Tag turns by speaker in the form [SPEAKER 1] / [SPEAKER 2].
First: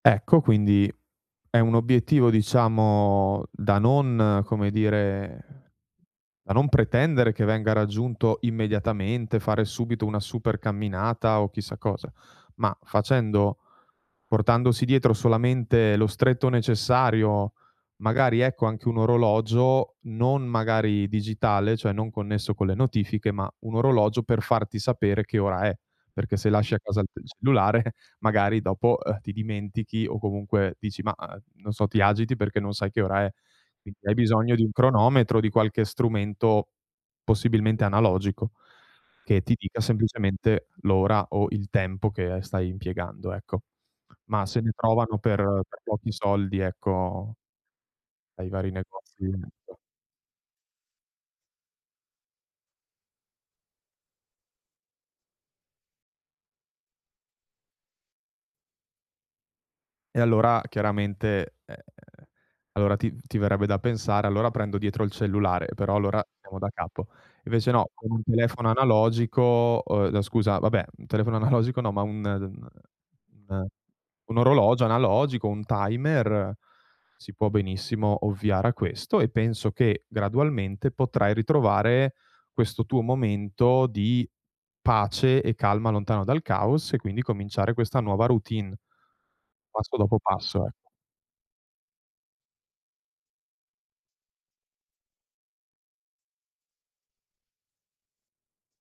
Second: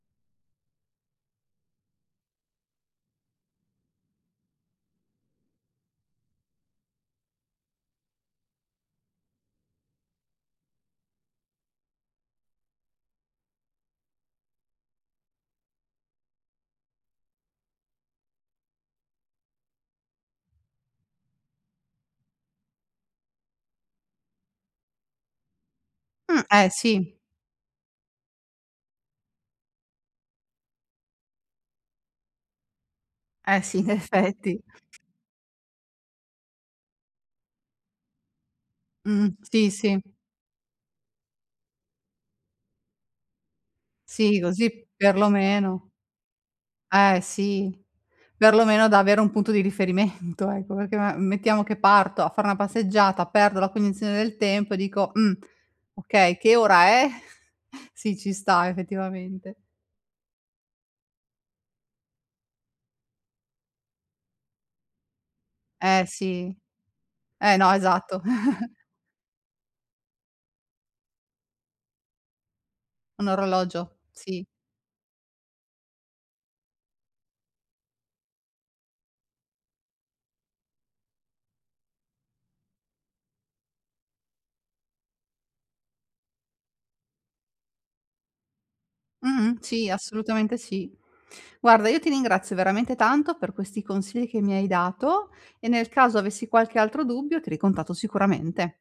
[SPEAKER 1] Ecco, quindi, è un obiettivo, diciamo, da non, come dire da non pretendere che venga raggiunto immediatamente, fare subito una super camminata, o chissà cosa, ma facendo portandosi dietro solamente lo stretto necessario, magari, ecco, anche un orologio non, magari, digitale, cioè non connesso con le notifiche, ma, un orologio per farti sapere che ora è. Perché
[SPEAKER 2] Mh,
[SPEAKER 1] se
[SPEAKER 2] eh
[SPEAKER 1] lasci a casa il
[SPEAKER 2] sì.
[SPEAKER 1] t cellulare, magari, dopo, uhm, ti dimentichi o comunque, dici: "Mah" uhm, non so, ti agiti perché non sai che ora è.
[SPEAKER 2] Eh sì, in
[SPEAKER 1] Qui hai bisogno
[SPEAKER 2] effetti.
[SPEAKER 1] di un cronometro, di qualche strumento, possibilmente analogico,
[SPEAKER 2] Mh,
[SPEAKER 1] che ti
[SPEAKER 2] sì,
[SPEAKER 1] dica
[SPEAKER 2] sì.
[SPEAKER 1] semplicemente l'ora o il tempo che, uhm, stai impiegando, ecco.
[SPEAKER 2] Sì,
[SPEAKER 1] Mah, se ne
[SPEAKER 2] così,
[SPEAKER 1] trovano per per
[SPEAKER 2] perlomeno
[SPEAKER 1] pochi soldi,
[SPEAKER 2] Eh,
[SPEAKER 1] ecco
[SPEAKER 2] sì,
[SPEAKER 1] ai vari
[SPEAKER 2] perlomeno da
[SPEAKER 1] negozi
[SPEAKER 2] avere un punto di
[SPEAKER 1] [unintelligible]
[SPEAKER 2] riferimento, ecco, perché ma mettiamo che parto a fare una passeggiata, perdo la cognizione del tempo, e dico: "Mh, okay. Che ora è?" Sì, ci sta, effettivamente.
[SPEAKER 1] E allora, chiaramente ehm, allora, ti ti verrebbe da pensare: "Allora, prendo dietro il cellulare", però,
[SPEAKER 2] Eh,
[SPEAKER 1] allora,
[SPEAKER 2] sì,
[SPEAKER 1] siamo da capo.
[SPEAKER 2] eh,
[SPEAKER 1] Invece
[SPEAKER 2] no,
[SPEAKER 1] no, con
[SPEAKER 2] esatto.
[SPEAKER 1] un telefono analogico uhm, n scusa, vabbè, telefono analogico, no, ma un uhm,
[SPEAKER 2] Un
[SPEAKER 1] un
[SPEAKER 2] orologio,
[SPEAKER 1] un
[SPEAKER 2] sì.
[SPEAKER 1] orologio analogico, un timer si può benissimo ovviare a questo, e penso che, gradualmente, potrai ritrovare questo tuo momento di, pace e calma, lontano dal caos e, quindi, cominciare questa nuova routine,
[SPEAKER 2] Mh-mh, sì,
[SPEAKER 1] passo dopo
[SPEAKER 2] assolutamente
[SPEAKER 1] passo, ec
[SPEAKER 2] sì. Guarda, io ti ringrazio veramente tanto, per questi consigli che mi hai dato, e nel caso avessi qualche altro dubbio, ti ricontatto sicuramente.